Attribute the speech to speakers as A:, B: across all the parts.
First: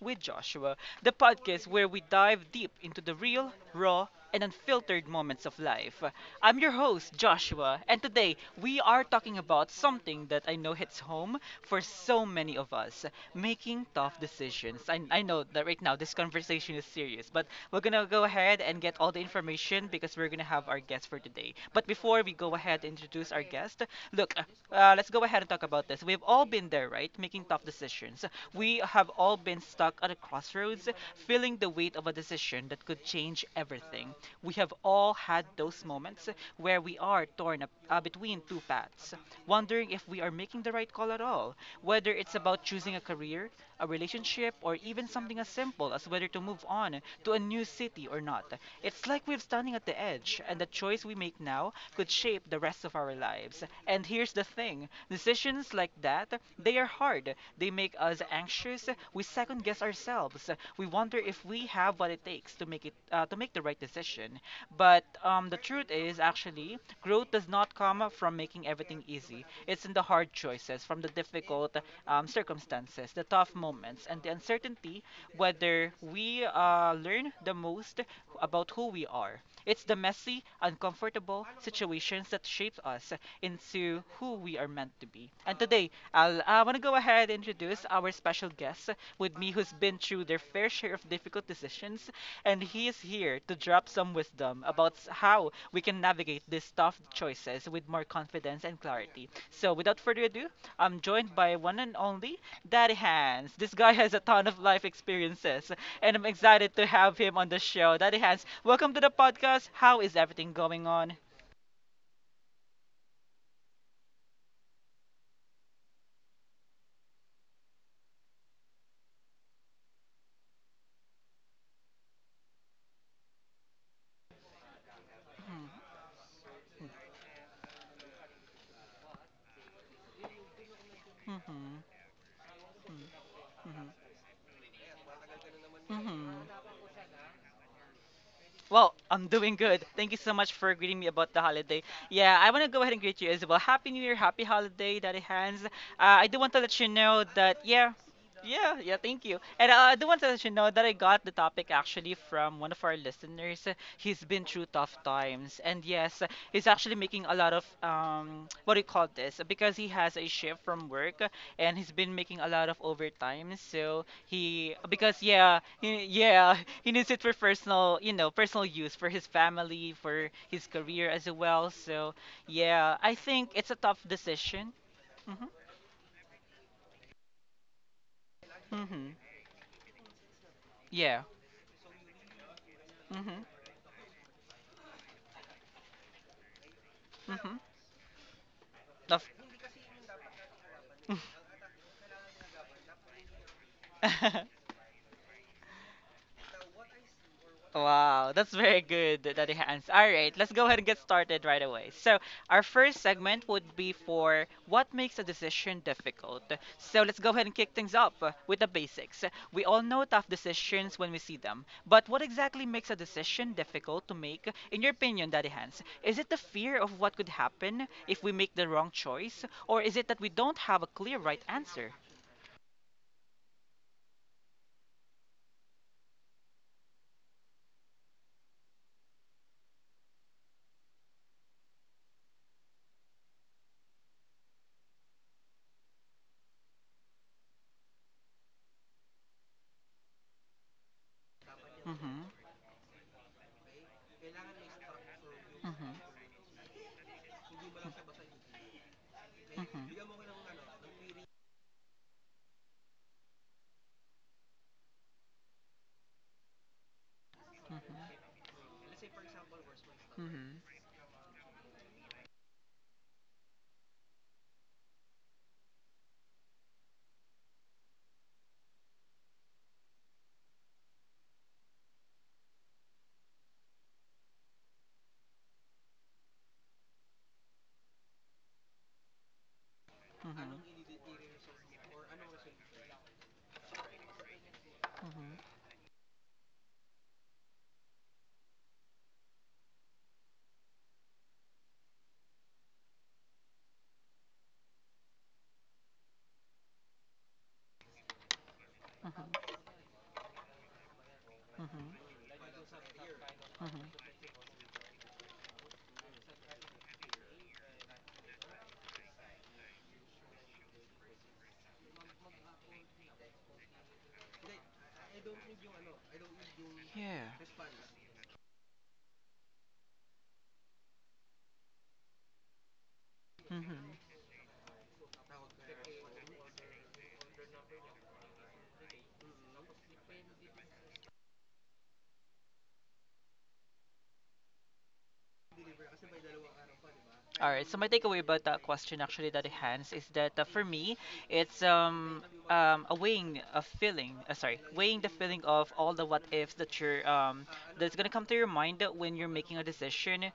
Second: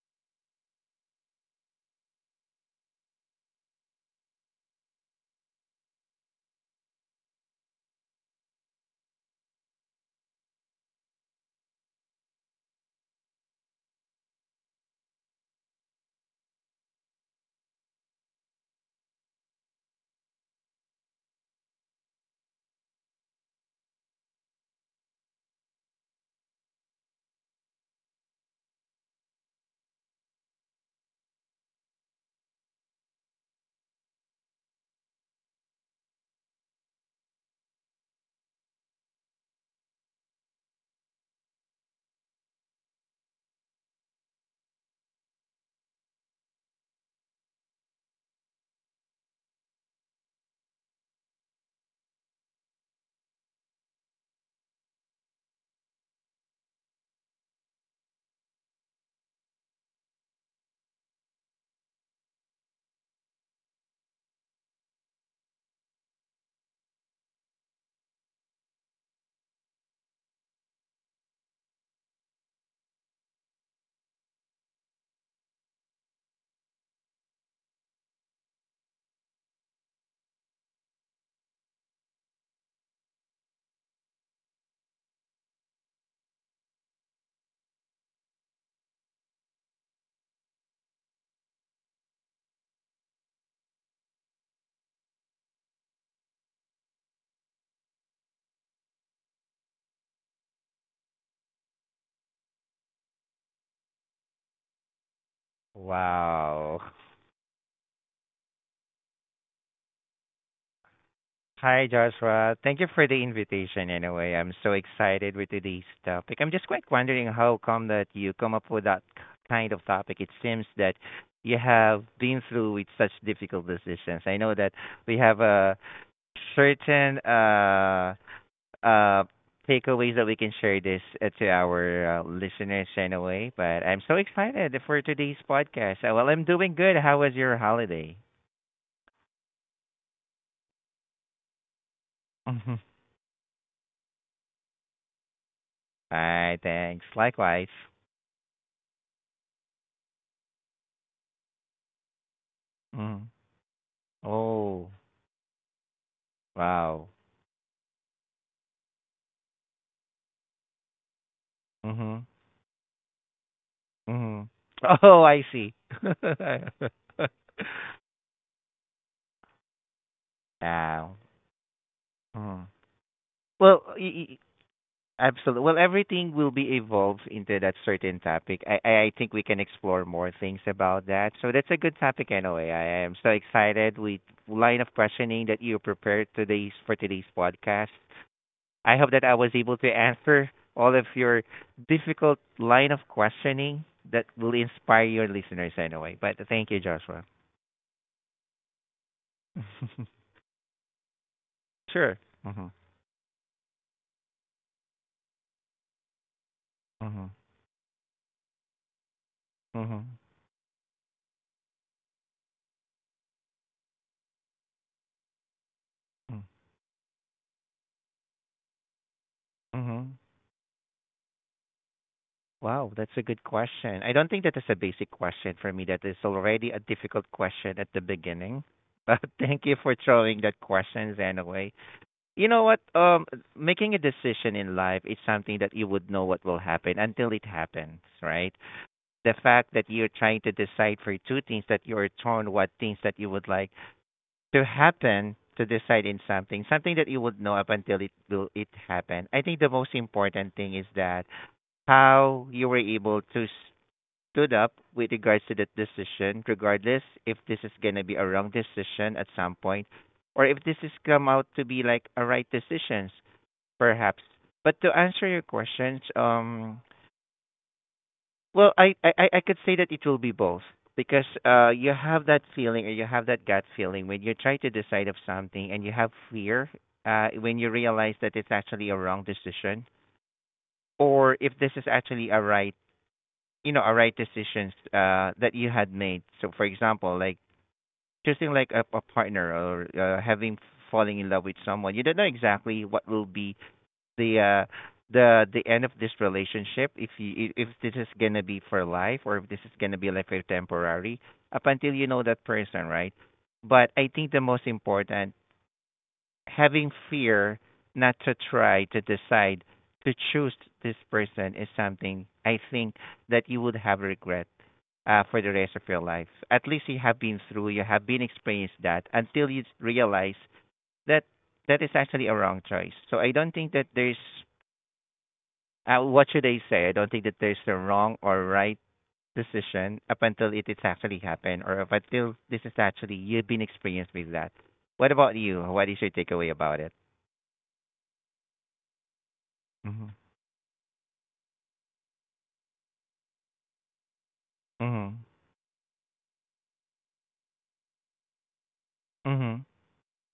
A: with Joshua, the podcast where we dive deep into the real, raw, and unfiltered moments of life. I'm your host, Joshua, and today we are talking about something that I know hits home for so many of us making tough decisions. I know that right now this conversation is serious, but we're gonna go ahead and get all the information because we're gonna have our guest for today. But before we go ahead and introduce our guest, look, let's go ahead and talk about this. We've all been there, right? Making tough decisions. We have all been stuck at a crossroads, feeling the weight of a decision that could change everything. We have all had those moments where we are torn up, between two paths, wondering if we are making the right call at all, whether it's about choosing a career, a relationship, or even something as simple as whether to move on to a new city or not. It's like we're standing at the edge, and the choice we make now could shape the rest of our lives. And here's the thing decisions like that, they are hard. They make us anxious. We second guess ourselves. We wonder if we have what it takes to make it to make the right decision. But the truth is actually growth does not come from making everything easy. It's in the hard choices, from the difficult circumstances, the tough moments, and the uncertainty whether we learn the most about who we are. It's the messy, uncomfortable situations that shape us into who we are meant to be. And today, I want to go ahead and introduce our special guest with me who's been through their fair share of difficult decisions and he is here to drop some wisdom about how we can navigate these tough choices with more confidence and clarity. So, without further ado, I'm joined by one and only Daddy Hans. This guy has a ton of life experiences, and I'm excited
B: Wow.
A: to have him on the show. Daddy Hans, welcome to the podcast. How is everything going on?
B: Hi, Joshua. Thank you for the invitation anyway. I'm so excited with today's topic. I'm just quite wondering how come that you come up with that kind of topic. It seems that you have been through with such difficult decisions. I know that we have a certain uh takeaways that we can share this to
A: Mhm,
B: our listeners
A: mhm,
B: anyway, but
A: mhm,
B: I'm so excited for today's podcast.
A: mhm,
B: Well,
A: mhm.
B: I'm doing good. How was your holiday?
A: Well, I'm doing good. Thank you so much for greeting me about the holiday. Yeah, I want to go ahead and greet you as well. Happy New Year, happy holiday, Daddy Hands. I do want to
B: Alright,
A: let you
B: thanks.
A: know that,
B: Likewise.
A: yeah, yeah, yeah, thank you. And I do want to let you know that I got the topic actually from one of our
B: Mhm.
A: listeners. He's been through
B: Oh,
A: tough times. And yes, he's actually
B: wow.
A: making a lot of, what do you call this? Because he has a shift from work and he's been
B: Mhm.
A: making a lot of overtime. So,
B: Mhm.
A: he because
B: Oh, I
A: yeah,
B: see.
A: he, yeah, he needs it for personal, personal use for his family, for his career
B: Wow.
A: as well. So
B: Mhm.
A: yeah, I think it's a
B: Well,
A: tough decision. Mhm.
B: absolutely. Well, everything will be evolved into that certain topic. I
A: Mhm.
B: think we can explore more things about
A: Yeah.
B: that. So that's a good topic anyway. I am so
A: Mhm.
B: excited with line of questioning that you prepared today's
A: Mhm.
B: podcast. I hope that
A: Tough.
B: I was able to answer all of your difficult line of questioning that will inspire your listeners anyway. But thank you, Joshua.
A: Wow, that's very good, Daddy Hans. All right, let's go ahead and get started right away.
B: Sure.
A: So, our
B: Mhm.
A: first segment would be for what makes a decision difficult. So, let's go
B: Mhm.
A: ahead and kick things off with the basics. We all know
B: Mhm.
A: tough decisions when we see them, but what exactly makes a decision difficult to make, in your opinion, Daddy Hans? Is it the
B: Mm.
A: fear of what could happen if we make the wrong choice, or is it that
B: Mhm.
A: we don't have a clear right answer?
B: Wow, that's a good question. I don't think that is a basic question for me. That is already a difficult question at the beginning. But thank you for throwing that questions anyway. You know what? Making a decision in life is something that you would know what will happen until it happens, right? The fact that you're trying to decide for two things that you're
A: Mm-hmm,
B: torn what things that you would like to happen, to
A: mm-hmm,
B: decide in something that you would know up until it happen. I think the most
A: mm-hmm,
B: important thing is that how you were able to stood up with regards to the decision, regardless if this is going to be a wrong decision at some point, or if
A: mm-hmm,
B: this has come out to be like a right decisions perhaps. But to answer your questions, well, I could say that it will be both, because you have that feeling, or you have that gut feeling when you try to decide of something, and you have fear when you realize that it's actually a wrong decision,
A: mm-hmm,
B: or if this is actually a right, a right decisions that
A: mm-hmm,
B: you had made. So, for example, like choosing like a partner, or having falling in love with someone, you don't know exactly what will be the uh the end of this relationship, if this is gonna be for life, or if
A: mm-hmm.
B: this is gonna be like for temporary, up until you
A: Hmm,
B: know that person, right? But I
A: hmm.
B: think the most important, having fear not to try to decide to choose this person, is something I think that you would have regret for the rest of your life. At least
A: Yeah.
B: you have been experienced that, until you realize that that is actually a wrong choice. So I don't
A: Hmm.
B: think that there's, what should I say? I don't think that there's a wrong or right decision up until it is actually happened, or up until this is actually you've been experienced with that. What about you? What is your takeaway about it?
A: All right. So my takeaway about that question, actually, that it hands is
B: Mhm.
A: that for me, it's a weighing a feeling. Sorry, weighing the
B: Mhm.
A: feeling of all the what ifs that you're that's gonna come to your mind when you're making
B: Mhm.
A: a decision,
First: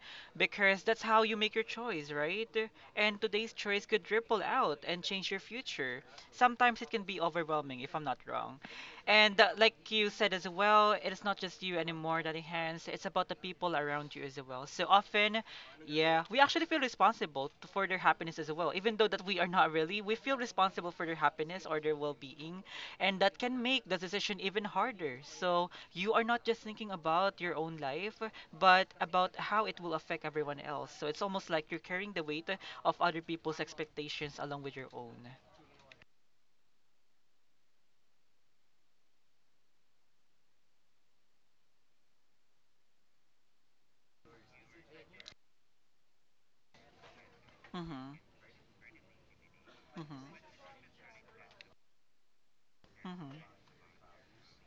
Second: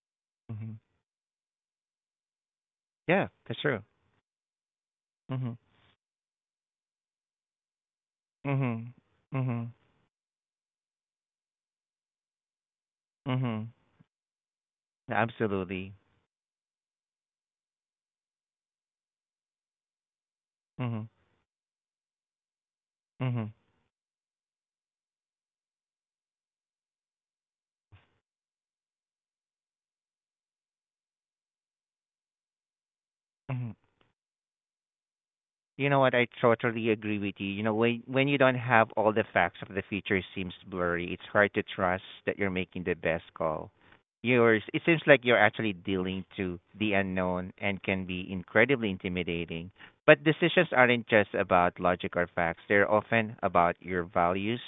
B: Mhm.
A: because that's how you make your choice, right? And
B: Yeah,
A: today's
B: that's true.
A: choice could ripple out and change your
B: Mhm.
A: future. Sometimes it can be overwhelming, if I'm not wrong.
B: Mhm.
A: And
B: Mhm.
A: like you said as well, it is not just you anymore that enhance. It's about the
B: Mhm.
A: people around you as well. So often
B: Absolutely.
A: yeah, we actually feel responsible for their happiness as well. Even though that we are not really, we feel responsible for
B: Mhm.
A: their happiness or their well-being, and that
B: Mhm.
A: can make the decision even harder. So you are not just thinking about your own life, but about how it will affect everyone else. So it's almost like you're carrying the weight of other people's
B: Mhm.
A: expectations along with your own.
B: You know what? I totally agree with you. You know, when you don't have all the facts of the future seems blurry, it's hard to trust that you're making the best call. Yours, it seems like you're actually dealing to the unknown and can
A: Mhm.
B: be incredibly intimidating. But
A: Mhm.
B: decisions aren't just about logic or facts. They're often
A: Mhm.
B: about your values,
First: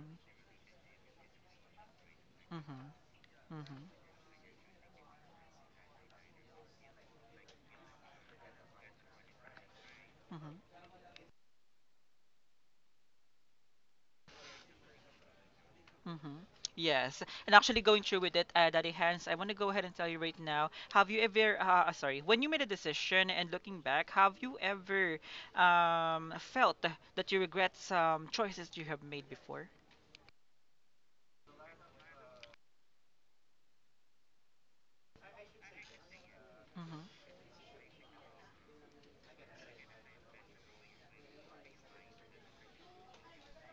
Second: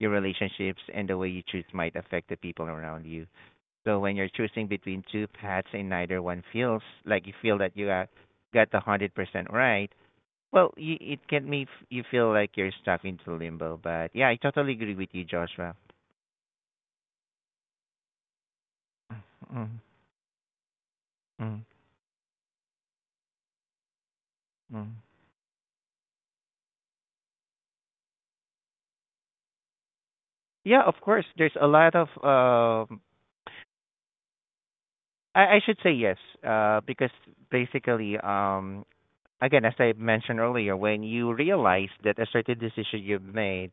B: your relationships, and the way you choose might affect the people
A: Mhm.
B: around you.
A: Mhm.
B: So when you're choosing between two paths and neither one feels like you feel that you got the 100% right, well,
A: Mhm.
B: it can make you feel like you're stuck into limbo, but yeah, I totally agree with you, Joshua.
A: Mm-hmm. Yes. And actually going through with it, Daddy Hans, I want to go
B: Mm,
A: ahead and tell you right now, have you
B: mm,
A: ever, sorry, when you made a decision and looking back, have you
B: mm.
A: ever felt that you regret some choices you have made before?
B: Yeah, of course. There's a lot of, I should say yes,
A: Mm-hmm.
B: because basically, again, as I mentioned earlier, when you realize that a certain decision you've made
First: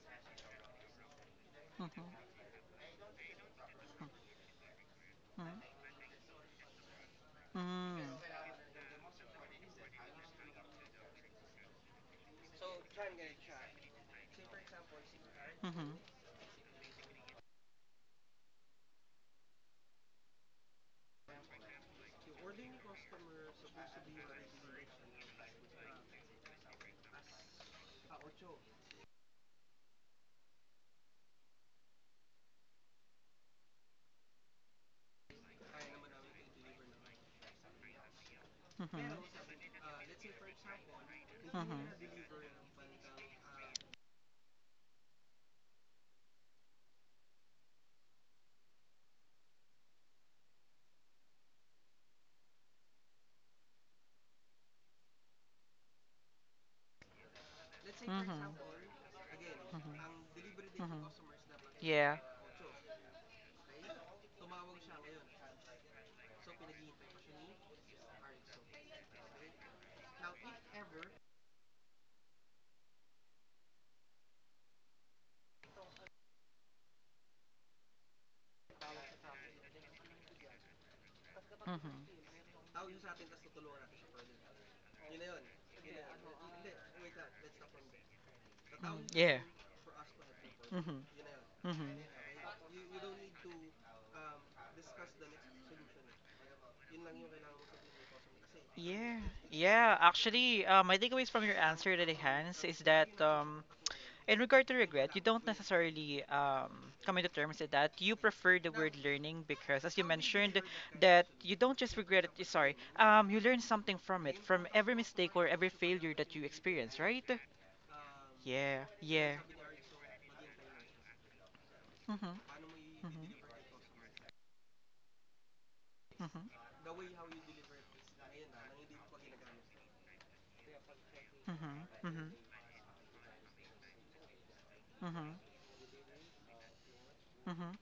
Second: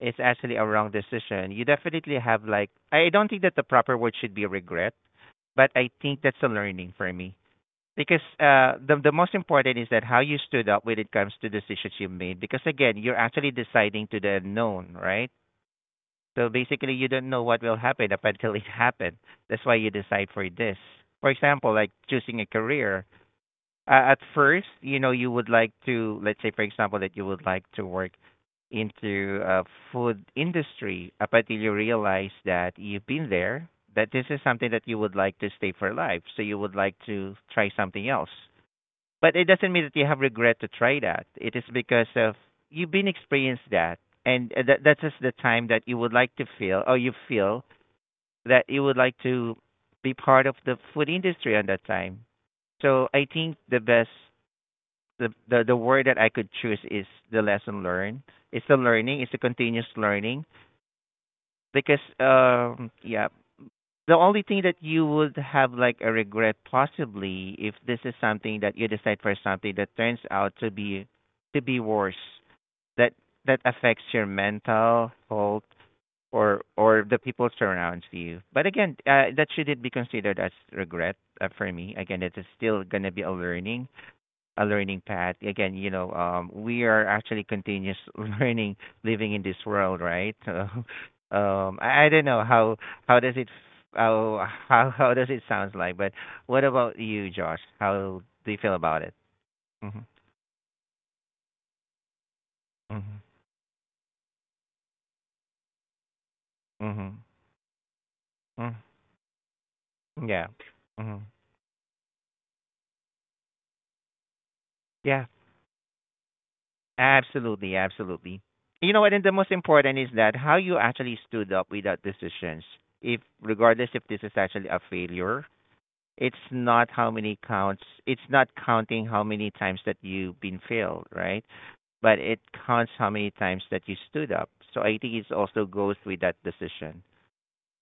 B: is actually a wrong decision, you definitely
A: Mm-hmm.
B: have like, I don't think that the proper word should be regret, but I
A: Mm-hmm.
B: think that's a learning for me. Because
A: Mm-hmm.
B: the most important is that how you stood up when it comes to decisions you made. Because again, you're actually deciding to the unknown, right?
A: Mm-hmm.
B: So basically, you don't know what will happen up until it happens. That's why you decide for this. For example, like choosing a career. At first, you would like to, let's say, for example, that you would like to work into food industry up until you realize that you've been there, that this is something that you would like to stay for life. So you would like to try something else,
A: Mm-hmm.
B: but it doesn't mean that you have regret to try that. It is because of you've been experienced that, and that that is just the time that you would like to feel, or you feel that you would like to be part of the food industry on that time. So I think the best, the word that I could choose is the lesson learned.
A: Mm-hmm. Mm-hmm.
B: It's the learning. It's the continuous learning
A: Mm-hmm.
B: because
A: Yeah.
B: yeah, the only thing that you would have like a regret, possibly if this is something that you decide for something that turns out to be worse, that that affects your mental health, or the people surrounds you. But again, that shouldn't be considered as regret for me.
A: Mm-hmm.
B: Again, it is still gonna be a learning path. Again, you know, we are actually continuous learning,
A: Mm-hmm.
B: living
A: Yeah.
B: in this world, right? So,
A: Mm-hmm. Mm-hmm.
B: I don't know how does it how does it sounds like, but what about you, Josh? How do you feel about it?
A: Yeah, yeah.
B: Mhm,
A: Actually, my takeaways from your answer, Lily Hans, is that
B: mhm,
A: in regard to regret, you don't necessarily come
B: mhm,
A: into terms with that. You prefer
B: mhm.
A: the word learning because, as you
B: Yeah,
A: mentioned,
B: mhm,
A: that you don't just regret it. Sorry, you learn something from it, from every
B: yeah,
A: mistake or every failure that you experience, right?
B: absolutely, absolutely.
A: Yeah,
B: You know what? And the
A: yeah.
B: most important is that how you actually stood up without
A: Mhm,
B: decisions, if
A: mhm,
B: regardless if this is actually a failure. It's
A: mhm,
B: not how many counts. It's not counting how many times that you've been failed, right?
A: mhm,
B: But
A: mhm,
B: it counts how many times that you stood up. So I think it
A: mhm,
B: also goes with that decision.
A: mhm.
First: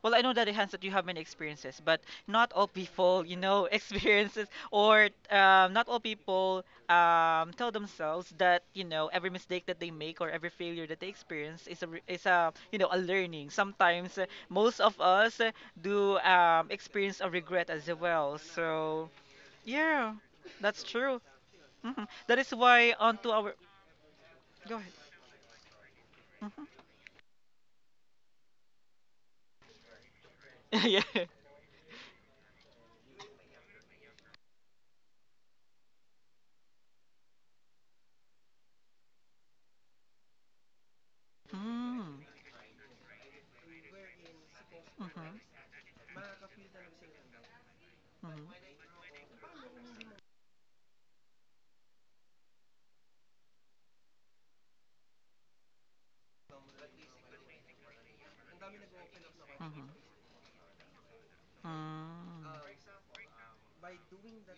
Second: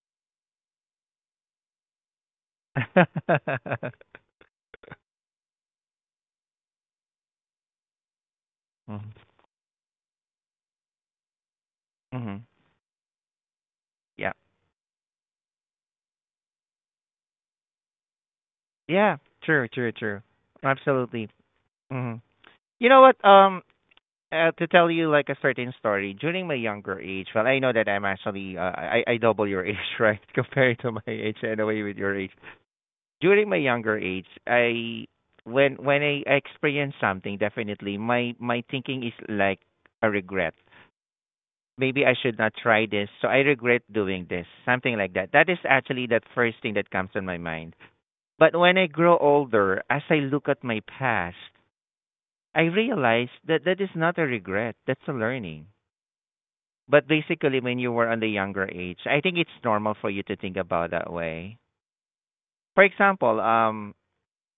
A: Well, I know that Hans that you have many experiences, but not all people, you know, experiences or not all people tell themselves that you know
B: Mm-hmm.
A: every mistake that they make or every failure that they experience is a you know a learning. Sometimes
B: Yeah.
A: most of us do experience a regret as well. So
B: Yeah. True. True.
A: yeah,
B: True.
A: that's true.
B: Absolutely.
A: Mhm.
B: Hmm.
A: That is
B: You
A: why
B: know what?
A: onto our
B: To
A: go
B: tell
A: ahead.
B: you like a certain story during my
A: Mhm.
B: younger age. Well, I know that I'm actually, I double your age, right? Compared to
A: yeah.
B: my age, and away with your age. During my younger age, I when I experience something, definitely my thinking is like a regret. Maybe I
A: Mm.
B: should not try this, so I regret doing this, something like that.
A: Mhm.
B: That is actually that first thing that comes on my mind. But
A: Mhm.
B: when I grow older, as I look at my past, I realize that that is not a regret, that's a learning. But basically, when you were on the younger age, I think it's
A: Mhm.
B: normal for you to think about that way.
A: Mm.
B: For example,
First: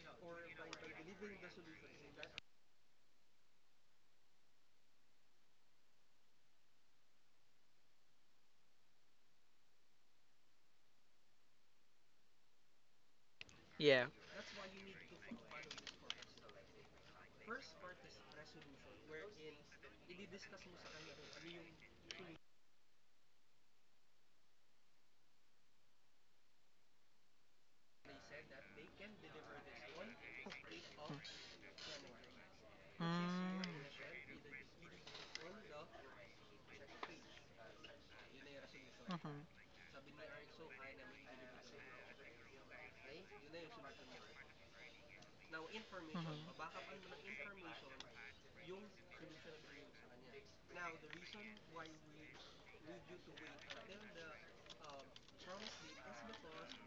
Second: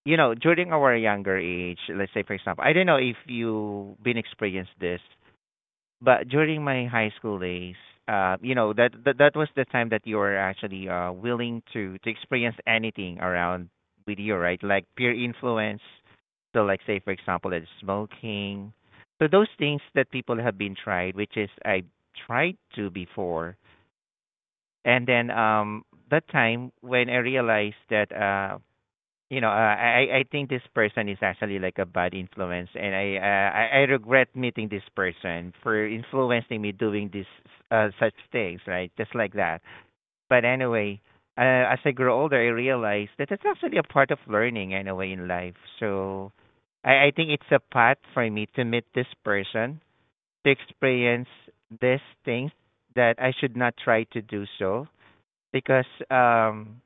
B: you know, during our younger age, let's say for example, I don't know if you have been experienced this, but during my high school days, you know, that was the time that you were actually willing to experience anything around
A: Yeah.
B: with you, right? Like peer influence. So like say for example that smoking. So those things that people have been tried, which is I tried to before. And then that time when I realized that you know, I think this person is actually like a bad influence, and I uh,
A: Mm.
B: I, I regret meeting this person for influencing me doing this such things, right? Just like
A: Mhm.
B: that. But anyway, as I grow older, I realize that it's actually a part of learning anyway in life. So I think it's a path for me to meet this person, to experience these things that I should not try to do so because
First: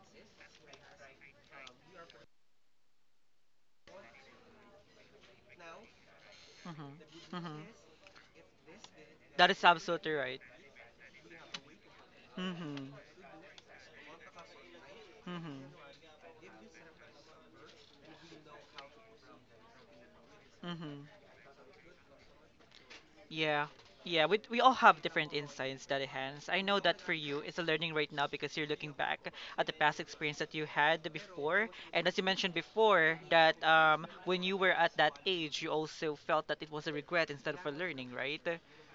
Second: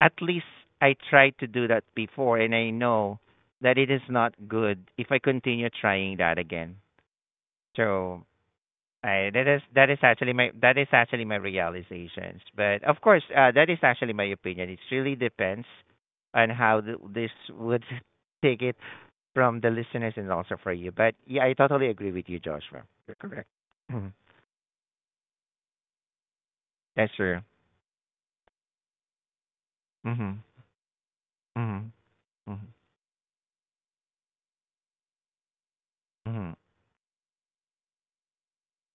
B: at least I tried to do that before, and I know that it is not good if I continue trying that again.
A: Mhm. Mhm. Mhm.
B: So, I,
A: That is
B: that is
A: absolutely
B: actually
A: right.
B: my that is actually my realizations. But
A: Mhm.
B: of course, that is actually my opinion. It really
A: Mhm.
B: depends on how this would take it from the listeners and also for you.
A: Mhm.
B: But yeah, I totally agree with you, Joshua. You're correct.
A: Yeah.
B: Mhm.
A: Yeah, we all have different insights that it has. I know that for
B: That's
A: you,
B: true.
A: it's a learning right now because you're looking back at the past experience
B: Mhm.
A: that you had before.
B: Mhm.
A: And as you mentioned
B: Mhm.
A: before, that when you were at that age, you also felt
B: Mhm.
A: that it was a regret instead of a learning, right?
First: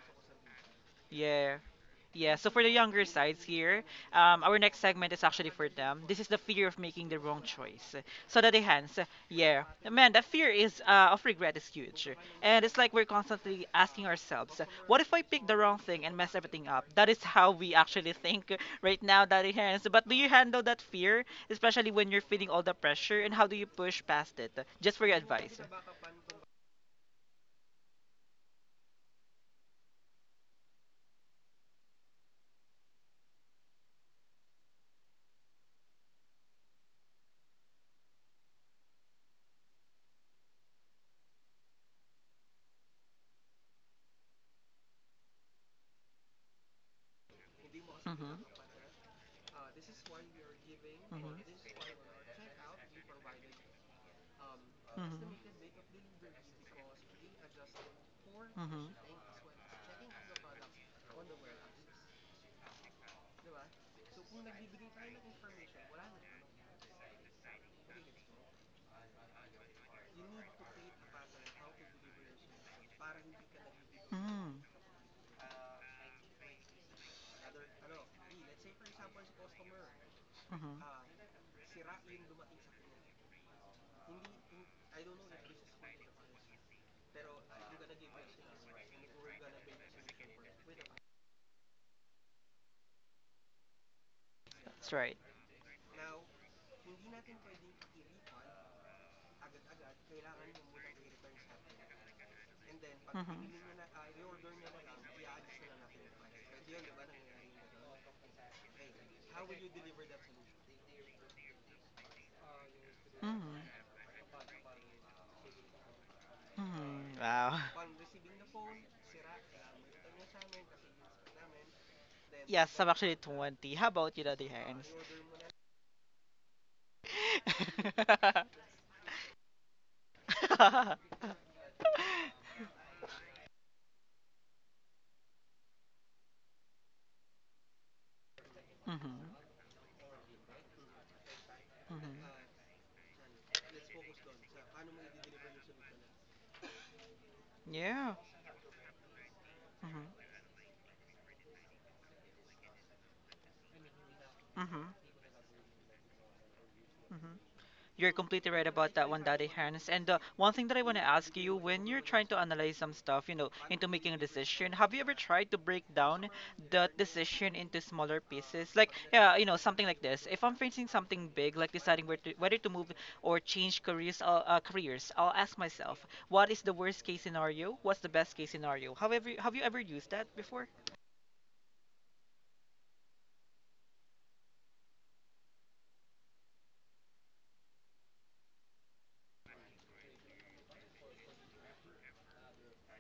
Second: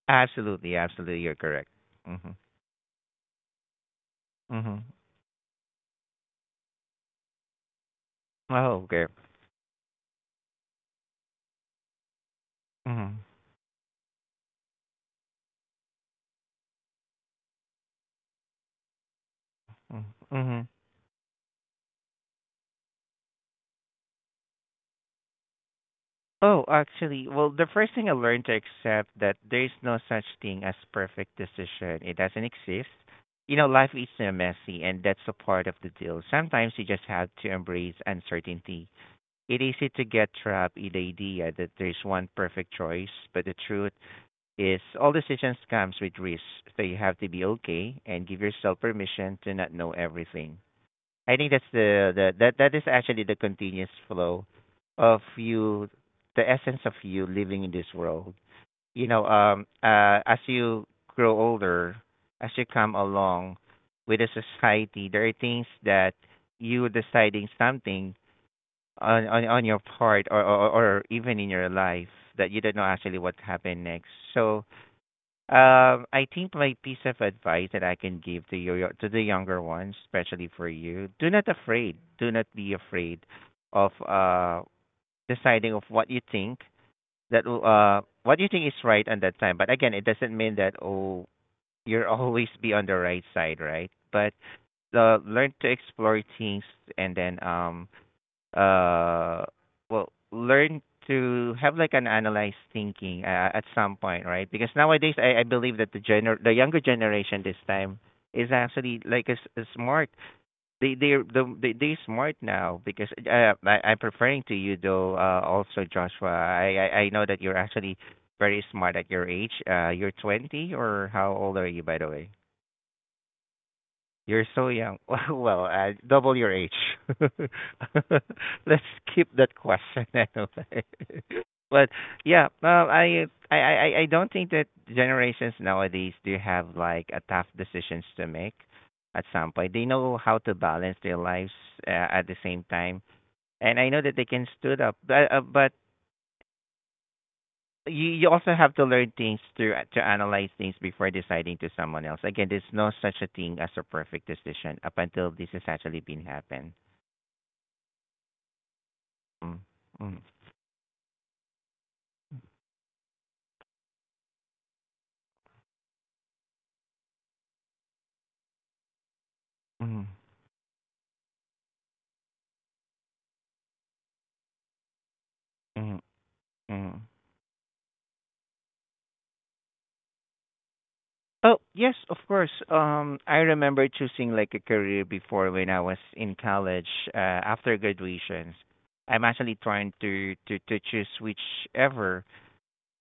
B: Absolutely, absolutely, you're
A: Yeah.
B: correct. Mhm.
A: Yeah, so for the younger sides here, our next
B: Mhm.
A: segment is actually for them. This is the fear of making the wrong choice. So that the
B: Oh,
A: hands,
B: okay.
A: yeah, man, that fear is of regret is huge, and it's like we're
B: Mhm.
A: constantly asking ourselves, what if I pick the wrong thing and mess everything up? That is how we actually think right now, daddy hands.
B: Mm,
A: But do you handle
B: mhm.
A: that fear, especially when you're feeling all the pressure, and how do you push past it? Just for your advice.
B: Oh, actually, well, the first thing I learned to accept that there is no such thing as perfect decision. It doesn't exist. You know, life is messy, and that's a part of the deal. Sometimes you just have to embrace uncertainty. It's easy to get trapped in the idea that there's one perfect choice, but the truth is all decisions comes with risks, so you have to be okay
A: Hmm,
B: and
A: hmm,
B: give yourself permission to not know everything. I think that's the that that is actually the continuous flow
A: hmm,
B: of you,
A: hmm.
B: the essence of you living in this world.
A: Mm-hmm.
B: As you grow older, as you come along with the society, there are things that you deciding something on your part or even in your life that you don't know actually what happened next. So I think my piece of advice that I can give to your to the younger ones, especially for
A: Mm-hmm.
B: you, do not afraid. Do not be afraid of deciding of what you think that will, what you think is right at that time. But again, it doesn't mean that oh you're always be on the right side, right? But
A: That's right.
B: learn to explore things and then uh well learn to have like an analyzed thinking
A: Hmm, hmm,
B: at some point, right? Because nowadays I believe that the younger generation this time is actually like is smart. They they they they smart now because I'm preferring to you though, also Joshua. I, I
A: hmm.
B: i know that you're
A: Wow.
B: actually very smart at your age. Uh, you're 20, or how old are you, by the way?
A: Yes, I'm actually 20. How about you,
B: You're
A: Daddy
B: so
A: Hands?
B: young. Well, double your age. Let's keep that question anyway. But yeah, I don't think that generations nowadays do have like a tough decisions to make. At
A: Hmm,
B: some point, they know how to balance their lives
A: hmm.
B: at the same time, and I know that they can stood up. But, but you
A: Yeah.
B: you also have to learn things to
A: Mm-hmm.
B: analyze things before deciding to someone else. Again, there's no such a thing as a perfect decision
A: Mm-hmm.
B: up until this has actually been happened.
A: Mm-hmm. You're completely right about that one, Daddy
B: Mm,
A: Hans. And
B: mm,
A: one thing that I want to ask you, when you're trying to analyze some stuff, you know, into making a decision, have you ever tried to break down the decision into smaller pieces? Like, yeah, you know, something like
B: mm,
A: this. If I'm facing something big, like deciding where to, whether to move or change careers, careers, I'll ask
B: mm,
A: myself, what is the
B: mm.
A: worst case scenario? What's the best case scenario? However, have you ever used that before?
B: Oh yes, of course. I remember choosing like a career before when I was in college. After graduations, I'm actually trying to choose whichever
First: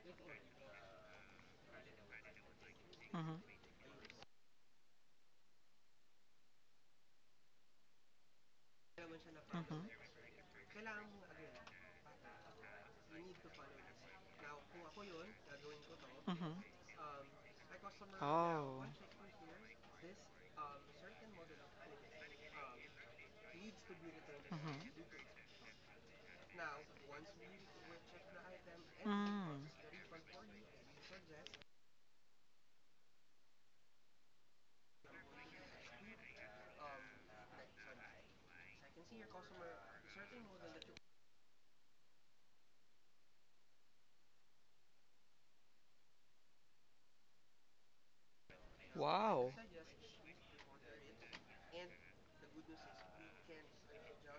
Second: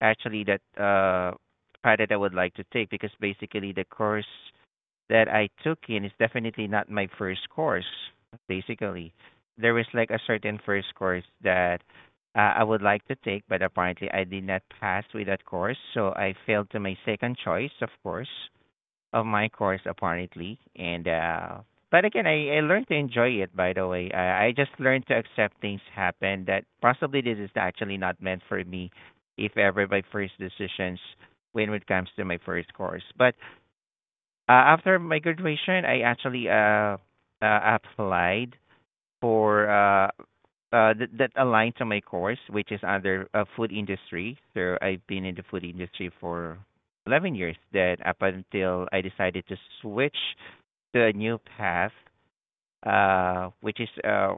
B: actually that path that I would like to take, because
A: Mm-hmm.
B: basically the course that I took in is definitely not my first course, basically. There
A: Mm-hmm.
B: was like a certain first course that I would like to take, but apparently I did not pass with that course, so I failed to my second choice, of
A: Mm-hmm.
B: course,
A: Oh.
B: of my course apparently. And but again, I learned to enjoy it. By the way, I just
A: Mhm.
B: learned to accept things happen that possibly this is actually not meant for me, if
A: Mm.
B: ever my first decisions when it comes to my first course. But after my graduation, I actually applied for that, that aligned to my course, which is under food industry. So I've been in the food industry for 11 years. Then up until I decided
A: Wow.
B: to switch to a new path, which is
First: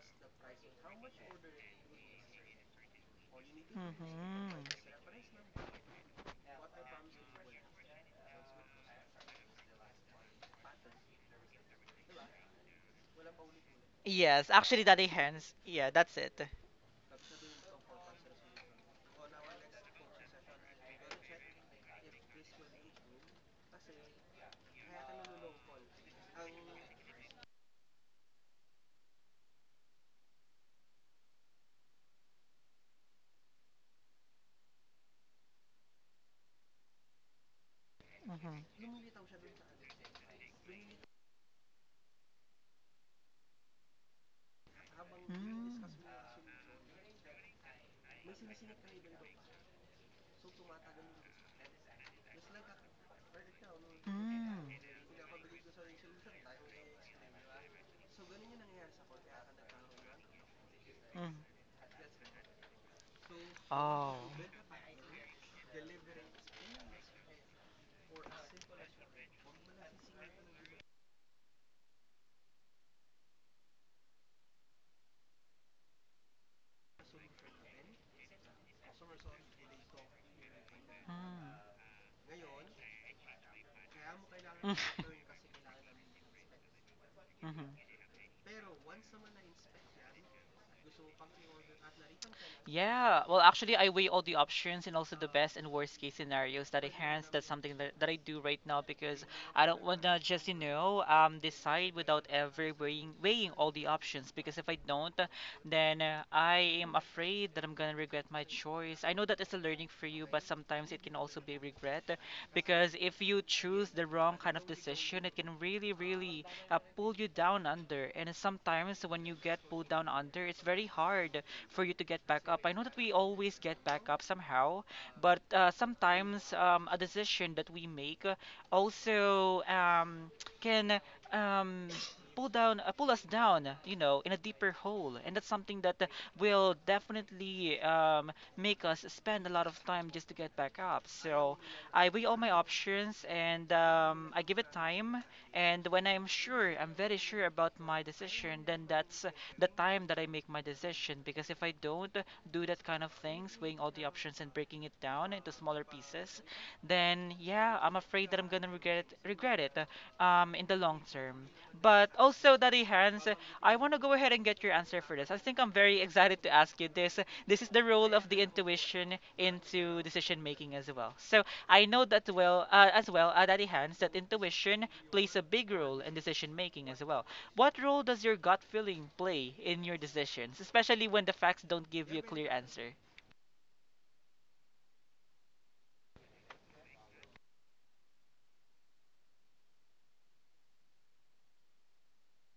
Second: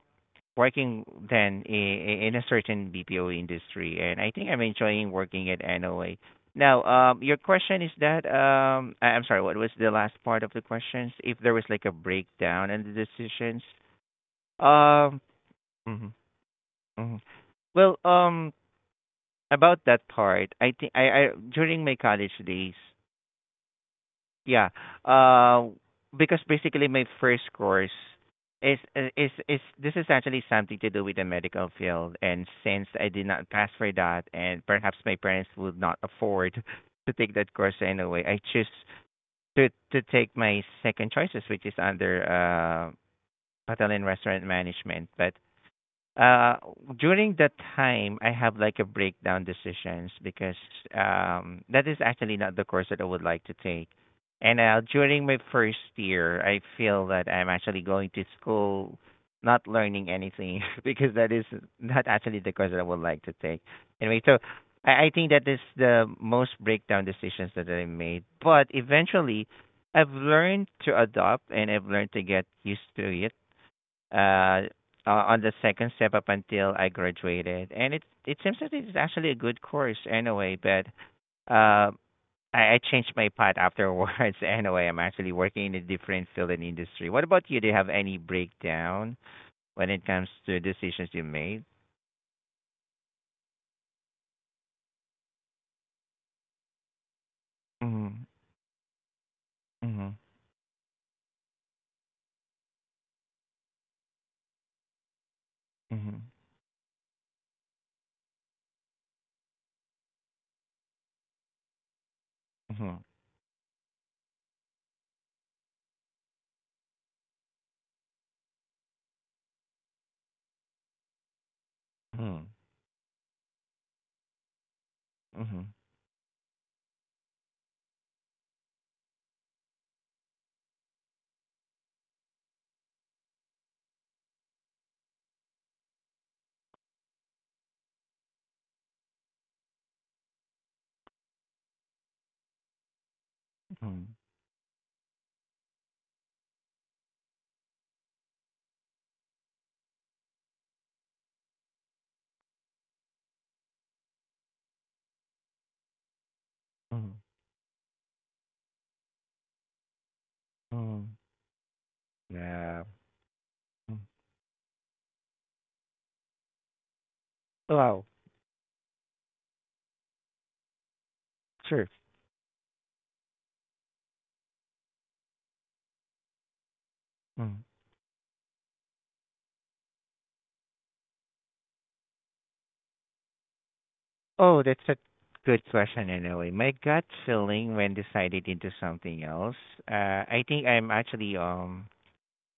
B: working then in a certain BPO industry, and I think I'm
A: Mhm.
B: enjoying working at NOA now. Um, your question is that I'm sorry, what was the last part of the questions? If there was like a breakdown in the decisions?
A: Yes, actually, that
B: um,
A: Hens. Yeah,
B: mhm,
A: that's it.
B: mhm. well, um, about that part, I think I during my college days, yeah. Uh, because basically my first course is is this is actually something to do with the medical field, and since I did not pass for that, and perhaps my parents would not afford to take that course anyway, I choose
A: Mhm.
B: to take my second choices, which is under hotel and restaurant management. But
A: Mm.
B: uh during that time I have like a breakdown decisions because that is actually not the course that I would like to take. And
A: Mm.
B: during my first year I feel that I'm actually going to school not learning anything because that
A: Mm.
B: is not actually the course that I would like to take
A: Oh.
B: anyway. So I think that is the most breakdown decisions that I made, but eventually I've learned to adopt and I've learned to get used to it, uh, uh, on the second step up until I graduated, and it seems that it's actually a good course anyway. But
A: Mm.
B: uh, I changed my path afterwards anyway. I'm actually working in a different field and industry. What about you? Do you
A: Mhm.
B: have any breakdown when it comes to decisions you made?
A: Yeah, well, actually, I weigh all the options and also the best and worst case scenarios that I hands. That's something that, I
B: Mhm.
A: do right now because I don't want
B: Mhm.
A: to just, you know, decide without ever weighing all the options because if I don't, then
B: Mhm.
A: I am afraid that I'm going to regret my choice. I know that it's a learning for you, but sometimes it can also be regret because
B: Mhm.
A: if you choose the wrong kind of decision, it can really pull you down under. And sometimes when you get pulled down under, it's very hard for you to get back
B: Mhm.
A: up. I know that we always get back up somehow, but
B: Mhm.
A: sometimes a decision that we make, also can um, pull down pull us down in a deeper hole, and that's something that will definitely make us spend a lot of time just to get back up. So I weigh all my options and
B: Mhm.
A: I give it time, and when I'm sure, I'm very sure about my decision, then that's the time that I make my decision. Because if I don't do that kind of things, weighing all the options and breaking it down into smaller pieces,
B: Mhm.
A: then yeah, I'm afraid that I'm gonna regret it in the long
B: Mhm.
A: term. But also, Daddy
B: Yeah.
A: Hans, I want
B: Mm.
A: to go ahead and get your answer for this. I think I'm very excited to ask you this. This is the
B: Wow.
A: role of the intuition into decision making as well. So I
B: Sure.
A: know that, well as well, Daddy Hans, that intuition plays a big role in decision making as well. What role does your gut feeling play in your decisions, especially when the facts don't give you a clear answer?
B: Oh, that's a good question in a way. My gut feeling when decided into something else, I think I'm actually.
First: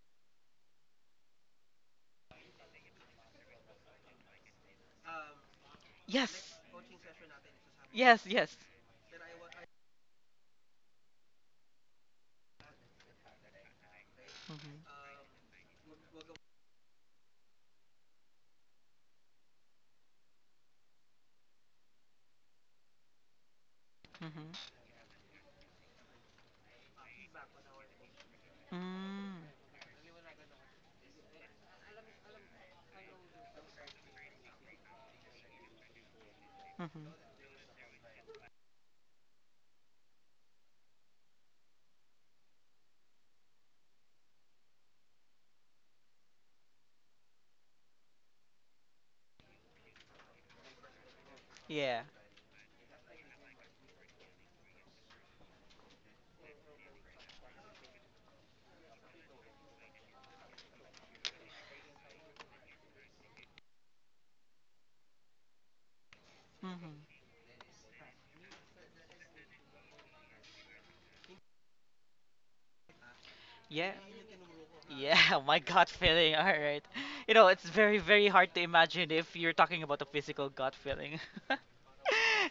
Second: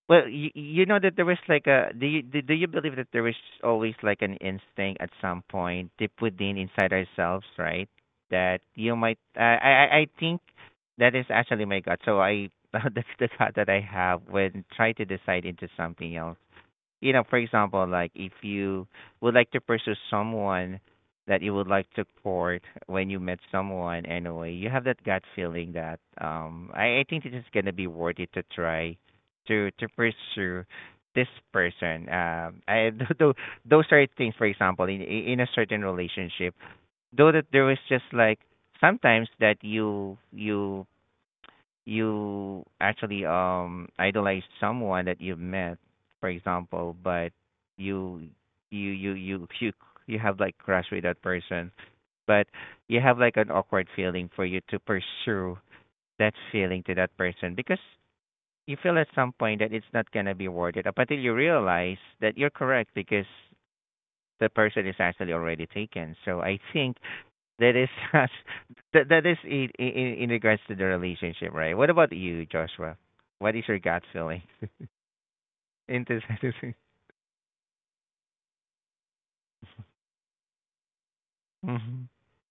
B: Well, you know that there was like a do you believe that there is always like an instinct at some point deep within
A: Yes.
B: inside ourselves, right?
A: Yes. Yes.
B: That you might I think that is actually my gut. So I that's the gut that I have when try
A: Mhm.
B: to decide into something else. You know, for example, like if you would like to pursue someone that you would like to court when you met someone anyway,
A: Mm-hmm.
B: you have that gut feeling that I think it is gonna be worth it to try
A: Mm-hmm.
B: to pursue this person. Um, I though those are things, for example, in a certain relationship. Though
A: Mm-hmm.
B: that there was just like sometimes that you actually idolize someone that you've met, for example, but you you you have like crush with that person,
A: Yeah.
B: but you have like an awkward feeling for you to pursue that feeling to that person because you feel at some point that it's not gonna be worth it up until you realize that you're correct because the person is actually already taken. So I think
A: Mm-hmm.
B: that is such, that is in, in regards to the relationship, right? What about you, Joshua? What is your
A: Yeah.
B: gut feeling
A: Yeah, my gut
B: into
A: feeling. All
B: this?
A: right. You know, it's very, very hard to imagine if you're talking about a physical gut feeling.
B: Mhm.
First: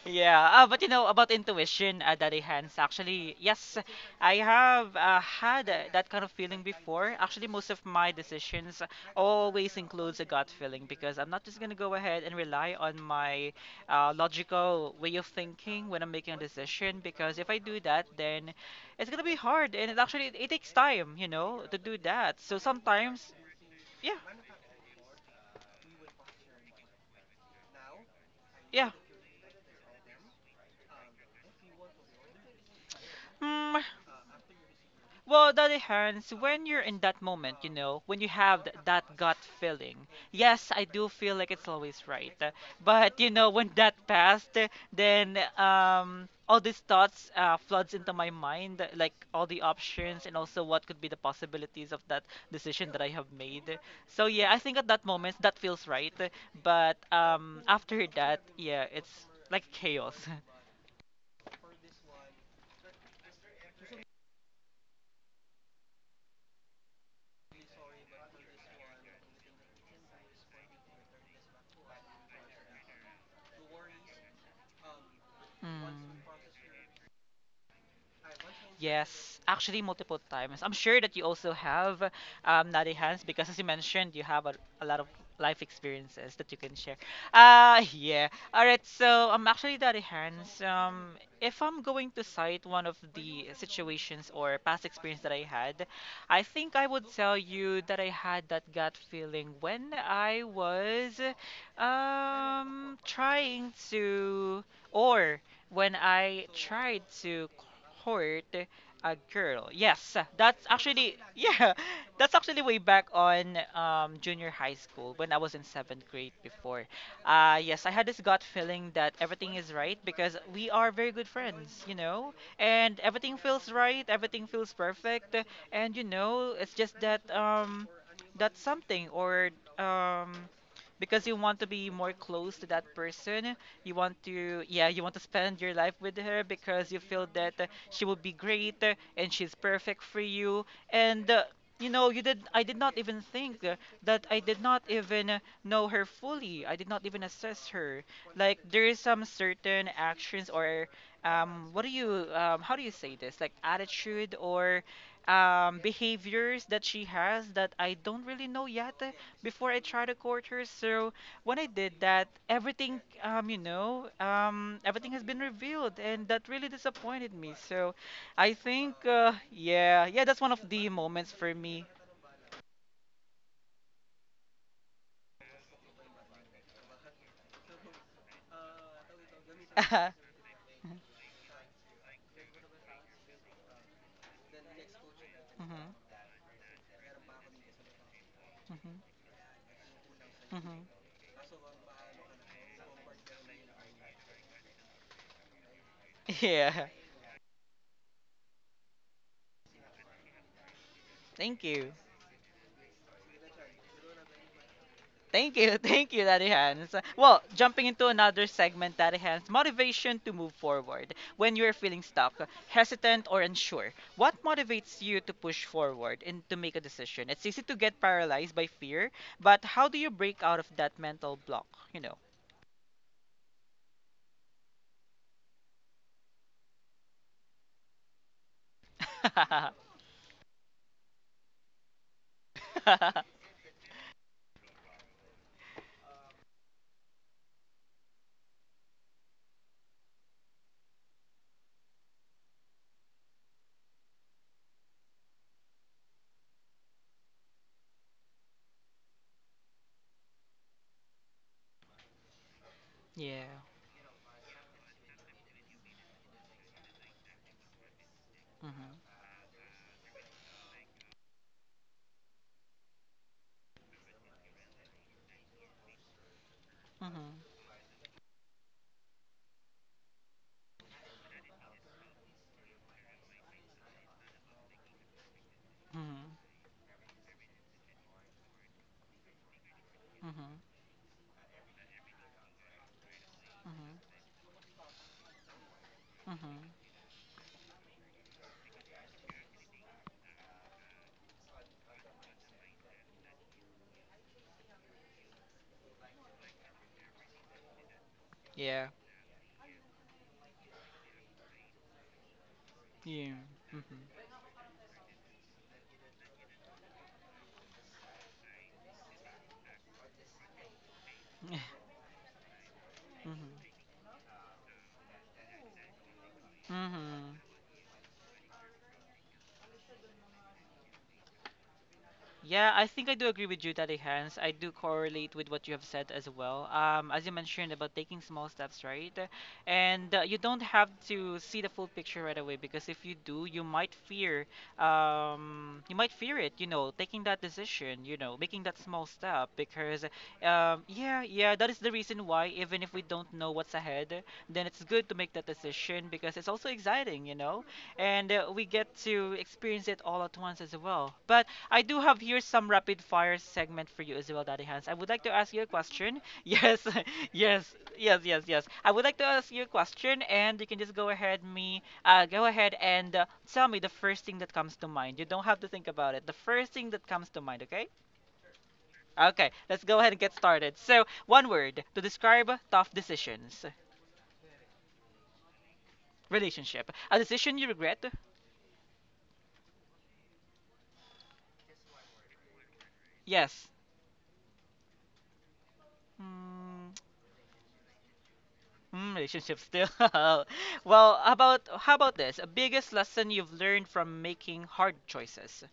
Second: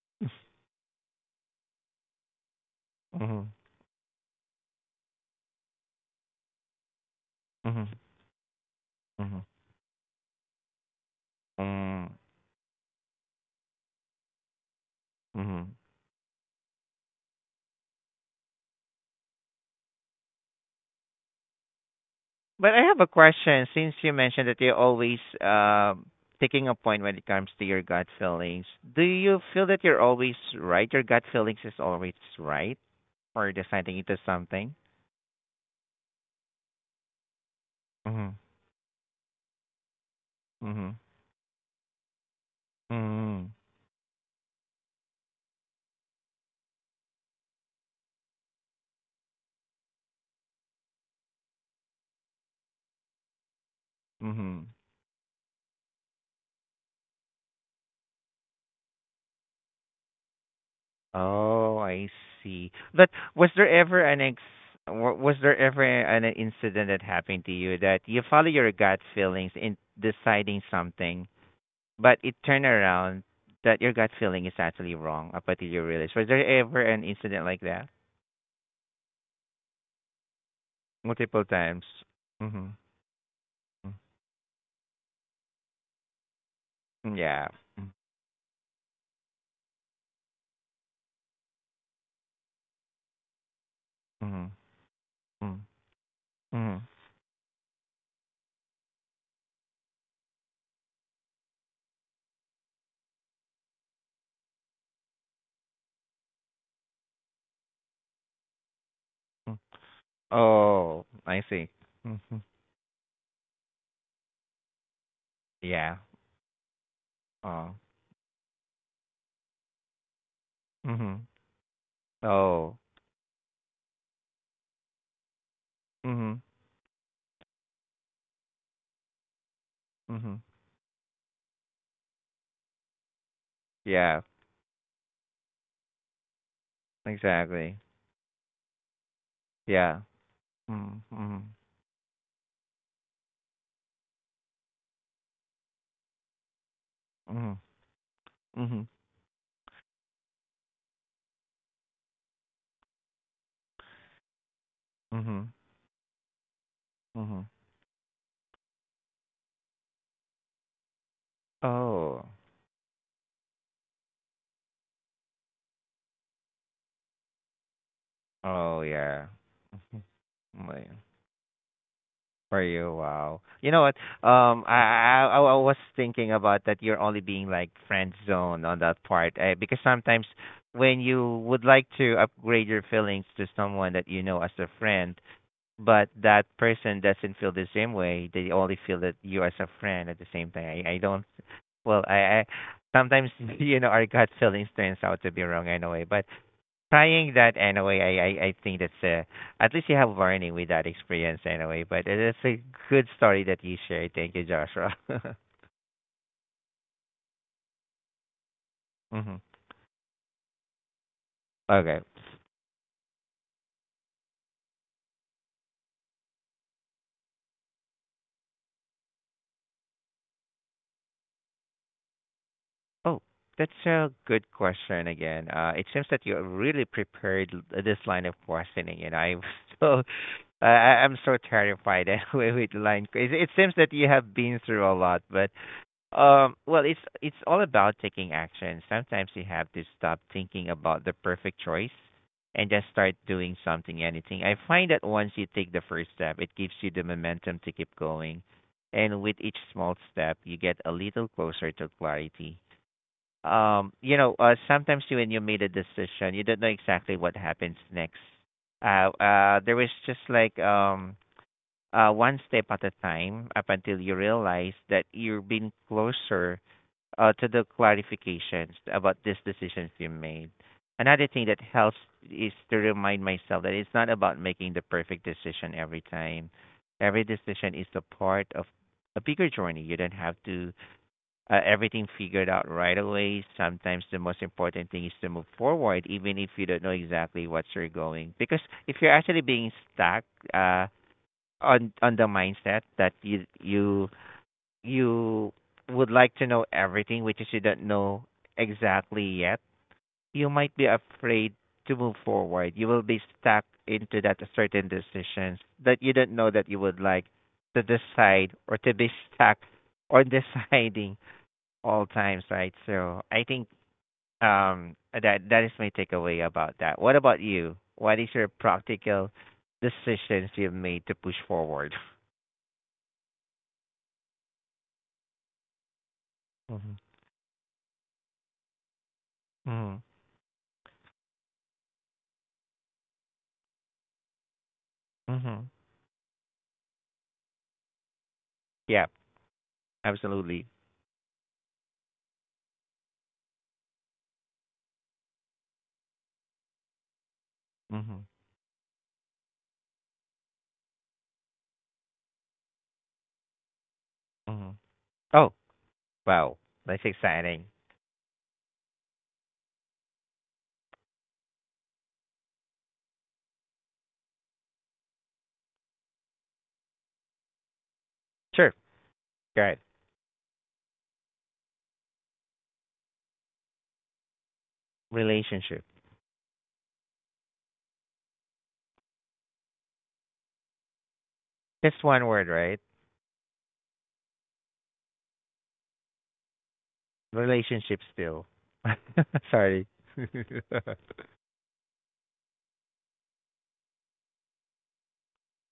A: Yeah, but you know about intuition, Daddy Hans. Actually,
B: Mhm.
A: yes, I have had that kind of feeling before. Actually, most
B: Mhm.
A: of my decisions
B: Mhm.
A: always includes a gut feeling, because I'm not just gonna go
B: Mm.
A: ahead and rely on my logical way of
B: Mhm.
A: thinking when I'm making a decision. Because if I do that, then it's gonna be hard, and it actually it takes time, you know, to do that. So
B: But I have a
A: sometimes
B: question. Since you
A: yeah,
B: mentioned that you're always taking a point when it comes to your gut feelings,
A: yeah.
B: do you feel that you're always right? Your gut feelings is always right for
A: Hmm.
B: deciding into something?
A: Well, Daddy Hans, when you're in that moment, you know, when you
B: Mhm.
A: have that gut feeling, yes, I
B: Mhm.
A: do feel like it's always right. But you know,
B: Mhm.
A: when that passed, then all these thoughts floods into my mind, like all the options and also what could be the possibilities of that decision that I have made. So yeah, I
B: Mhm.
A: think at that moment that feels right. But after that, yeah, it's like chaos.
B: Oh, I see. But was there ever an ex was there ever an incident that happened to you that you follow your gut feelings in deciding something, but it turned around that your gut feeling is actually wrong up until you
A: Mm.
B: realize? Was there ever an incident like that?
A: Yes, actually multiple times. I'm sure that you
B: Multiple
A: also
B: times.
A: have
B: Mhm.
A: naughty hands, because as you mentioned, you have a lot of life experiences that you can share.
B: Mm, yeah. Mm,
A: Yeah. All right, so I'm actually naughty hands. If I'm going to cite one of the situations
B: mhm.
A: or past experience that I
B: Mm,
A: had, I think
B: mhm.
A: I would tell you that I had that gut feeling when I was trying to, or when I tried to court a
B: Mm.
A: girl. Yes, that's
B: Oh,
A: actually
B: I see.
A: yeah, that's
B: Mhm.
A: actually way back on junior high school when I was in
B: Yeah.
A: 7th grade before.
B: Oh.
A: Yes, I had this gut feeling that everything is right because we are very
B: Mhm.
A: good friends, you know,
B: Oh.
A: and everything feels right, everything feels perfect, and you
B: Mhm.
A: know, it's just that that's something, or um,
B: Mhm.
A: because you want to be more close to that person, you
B: Yeah.
A: want to, yeah, you want to spend your life with her because you feel that
B: Exactly.
A: she will be great, and she's
B: Yeah.
A: perfect for you.
B: Mhm.
A: And
B: Mhm.
A: you know, you did. I did not even think that I did not even know her fully. I did not even
B: Mhm.
A: assess her. Like
B: Mhm.
A: there is some certain actions, or what do you how do you say this? Like attitude or
B: Mhm.
A: behaviors that she
B: Mhm.
A: has that I don't really know yet before I try to court her. So when I did
B: Oh.
A: that, everything, you know, everything has been revealed, and that really disappointed me. So, I
B: Oh
A: think,
B: yeah. Mhm.
A: yeah, yeah, that's one of
B: Wait.
A: the moments for me.
B: For you, wow. You know what? I was thinking about that. You're only being like friend zone on that part, eh? Because sometimes when you would like to upgrade your feelings to someone that you know as a friend,
A: Mhm,
B: but that person doesn't feel the same way. They only feel
A: mhm,
B: that you as a friend at the same time.
A: mhm.
B: I don't. Well, I sometimes you know our gut feelings turns out to be wrong anyway. But
A: Yeah,
B: trying that anyway, I think that's a, at least you have learning with that experience
A: thank
B: anyway.
A: you.
B: But it's a good story that you shared. Thank you, Joshua.
A: Thank you, thank you, Daddy Hans. Well, jumping into another segment, Daddy
B: Hmm.
A: Hans, motivation to move forward. When you're
B: Okay.
A: feeling stuck, hesitant, or unsure, what motivates you to push forward and to make a decision? It's easy to get paralyzed by fear, but how do you break out of that mental block? You know.
B: Oh, that's a good question again. It seems that you're really prepared this line of questioning, and I'm so I'm so terrified anyway with line. It seems that you have been through a lot, but well, it's all about taking action. Sometimes you have to stop thinking about the perfect choice and just start doing something, anything. I find that once you take the first step, it gives you the momentum to keep going, and with each small step, you get a little closer to clarity.
A: Yeah.
B: You know, sometimes when you made a decision you don't know exactly what happens next.
A: Mhm.
B: There was just like one step at a time up until you realize that you're being closer
A: Mhm.
B: to the clarifications about these decisions you made. Another thing that helps is to remind myself that it's not about making the perfect decision every
A: Mhm.
B: time. Every decision is a part of a bigger journey. You don't have
A: Mhm.
B: to everything figured out right away. Sometimes
A: Mhm.
B: the most important thing is to move forward, even if you
A: Mhm.
B: don't know exactly what you're going. Because if you're actually being stuck uh, on the mindset that you would like to know everything, which is you don't know
A: Yeah.
B: exactly yet, you might be afraid to move forward. You will be
A: Yeah.
B: stuck
A: Mhm.
B: into that certain decisions that you don't know that you would like to decide or to be stuck on deciding all times, right? So I
A: Mhm.
B: think that that is my takeaway about that. What about
A: Mhm.
B: you? What is your practical decisions you've made to push forward?
A: Yeah, I think I do agree with you, Daddy Hans. I do correlate with what you have said as well.
B: Mm-hmm.
A: As you mentioned about taking small steps, right?
B: Mm-hmm.
A: And you don't have to see the full picture right away, because if you do,
B: Mm-hmm.
A: you might fear it, you know, taking that decision, you know, making that small
B: Yeah,
A: step. Because
B: absolutely.
A: yeah, yeah, that is the reason why even if we don't know what's ahead, then it's good to make that decision, because it's also exciting, you know,
B: Mm-hmm.
A: and we get to experience it all at once as well. But I do have here some rapid fire segment for you as well, Daddy
B: Mm-hmm.
A: Hans. I would like to ask
B: Oh,
A: you a question.
B: wow.
A: Yes,
B: That's exciting.
A: yes, yes, yes, yes. I would like to ask you a question, and you can just go ahead me, go ahead and tell me the first thing that comes to mind. You don't have to think about it. The first thing that comes to mind, okay?
B: Sure.
A: Okay,
B: Go ahead.
A: let's go ahead and get started. So, one word to describe tough decisions.
B: Relationship.
A: Relationship. A decision you regret?
B: That's one word, right?
A: Yes. Hmm.
B: Relationship still.
A: Mm, relationships
B: Sorry.
A: still. Well, how about, how about this? A biggest lesson you've learned from making hard choices.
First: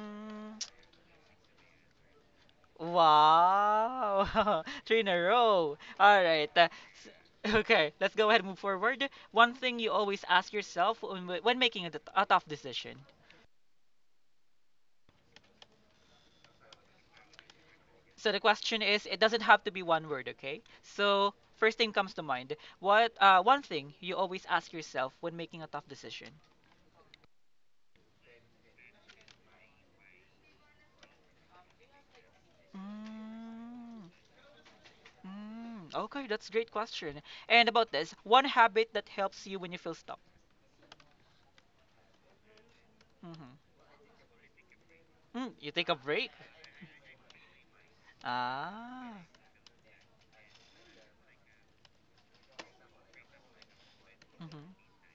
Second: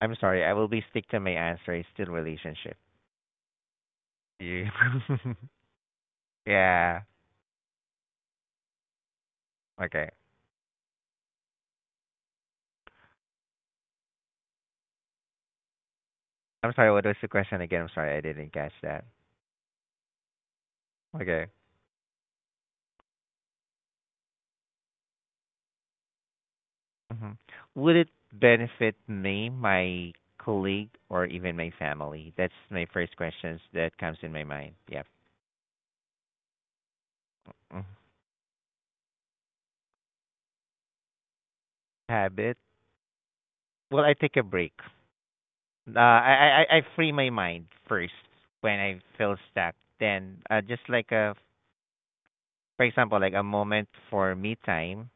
B: I'm sorry. I will be stick to my answer. It's still relationship.
A: Wow,
B: You.
A: three in a row. All right.
B: Yeah.
A: Okay, let's go ahead and move forward. One thing you
B: Okay.
A: always ask yourself when, when making a, a tough decision.
B: I'm sorry, what was the question again? I'm sorry, I
A: So the
B: didn't catch
A: question
B: that.
A: is, it doesn't have to be one word, okay? So
B: Okay.
A: first thing comes to mind. What one thing you always ask yourself when making a tough decision?
B: Hmm. Would it benefit me, my colleague, or even my family? That's my first questions that
A: Mm.
B: comes in my mind. Yep.
A: Mm, okay, that's a great question. And
B: Mhm.
A: about this, one habit that helps you when you feel stuck.
B: Habit.
A: Mm-hmm.
B: Well, I take a break.
A: Mm, you take a break.
B: I free my mind first when I
A: Ah.
B: feel stuck. Then just like a, for example, like a moment for me
A: Mm-hmm.
B: time.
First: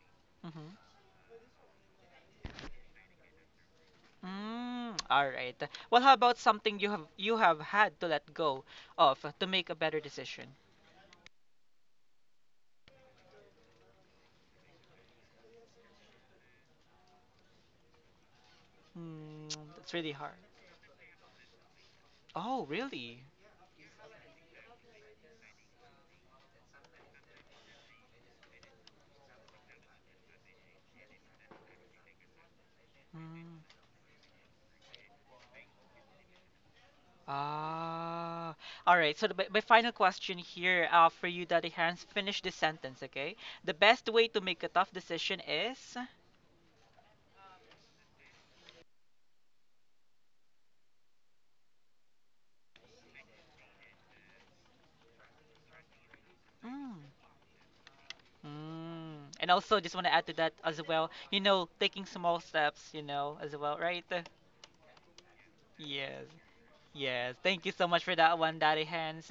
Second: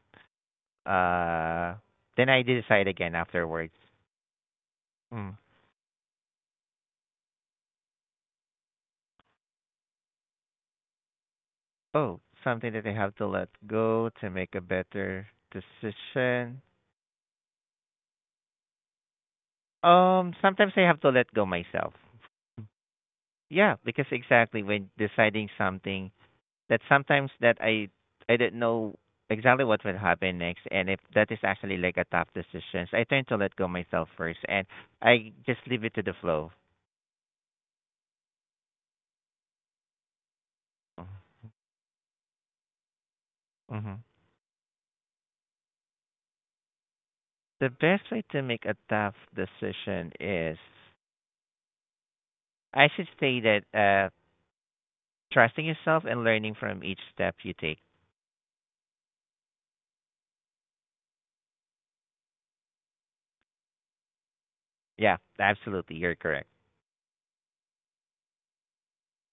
A: Mm-hmm.
B: Uh, then I decide again afterwards.
A: Mm, all
B: Mm.
A: right. Well, how about something you have had to let go of to make a better decision?
B: Oh, something that I have to let go to make a better decision.
A: Mm, that's really hard.
B: Sometimes I have to let go myself.
A: Oh, really?
B: Yeah, because exactly when deciding something that sometimes that I didn't know exactly what will happen next, and if that is actually like a tough decision, I tend to let
A: Mm.
B: go myself first, and I just leave it to the flow.
A: Ah, all right. So the, my final question here for you, Daddy Hans, finish this sentence, okay? The
B: Hmm.
A: best way to make a tough decision is.
B: The best way to make a tough decision is I should say that trusting yourself and learning from
A: Mm.
B: each step you take.
A: Mm. And also, just want to add to that as well, you know, taking small steps, you know, as well, right?
B: Yeah, absolutely. You're
A: Yes.
B: correct.
A: Yes, thank you so much for that one, Daddy Hands.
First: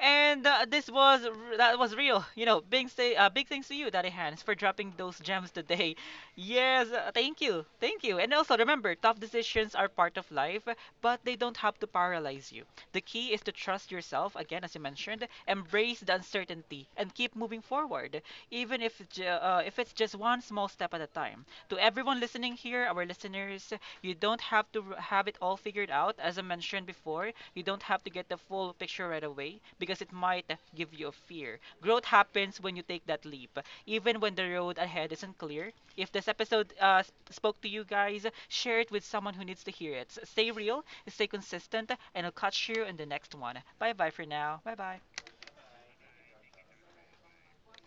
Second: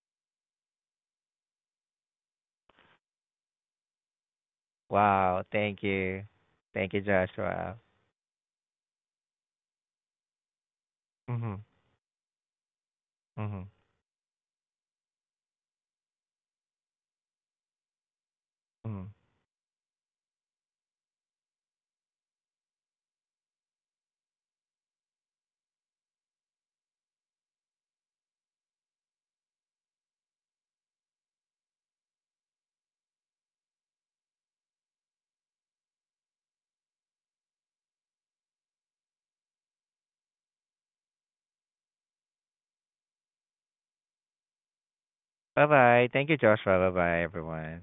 A: And this was that was real. You know, big say big thanks to you, Daddy Hands, for dropping those
B: Wow.
A: gems
B: Thank
A: today.
B: you.
A: Yes,
B: Thank you,
A: thank you,
B: Joshua.
A: thank you. And also remember, tough decisions are part of life, but they don't
B: Mhm.
A: have to paralyze you. The key is to
B: Mhm.
A: trust yourself again, as you mentioned, embrace the uncertainty, and keep moving forward, even if
B: Mhm.
A: if it's just one small step at a time. To everyone listening here, our listeners, you don't have to have it all figured out. As I mentioned before, you don't have to get the full picture right away, because it might give you a fear. Growth happens when you take that leap, even when the road ahead isn't clear. If this episode spoke to you guys, share it with someone who needs to hear it. Stay real, stay consistent, and I'll catch you in the next one. Bye bye for now. Bye bye.
B: Bye bye. Thank you, Joshua. Bye bye, everyone.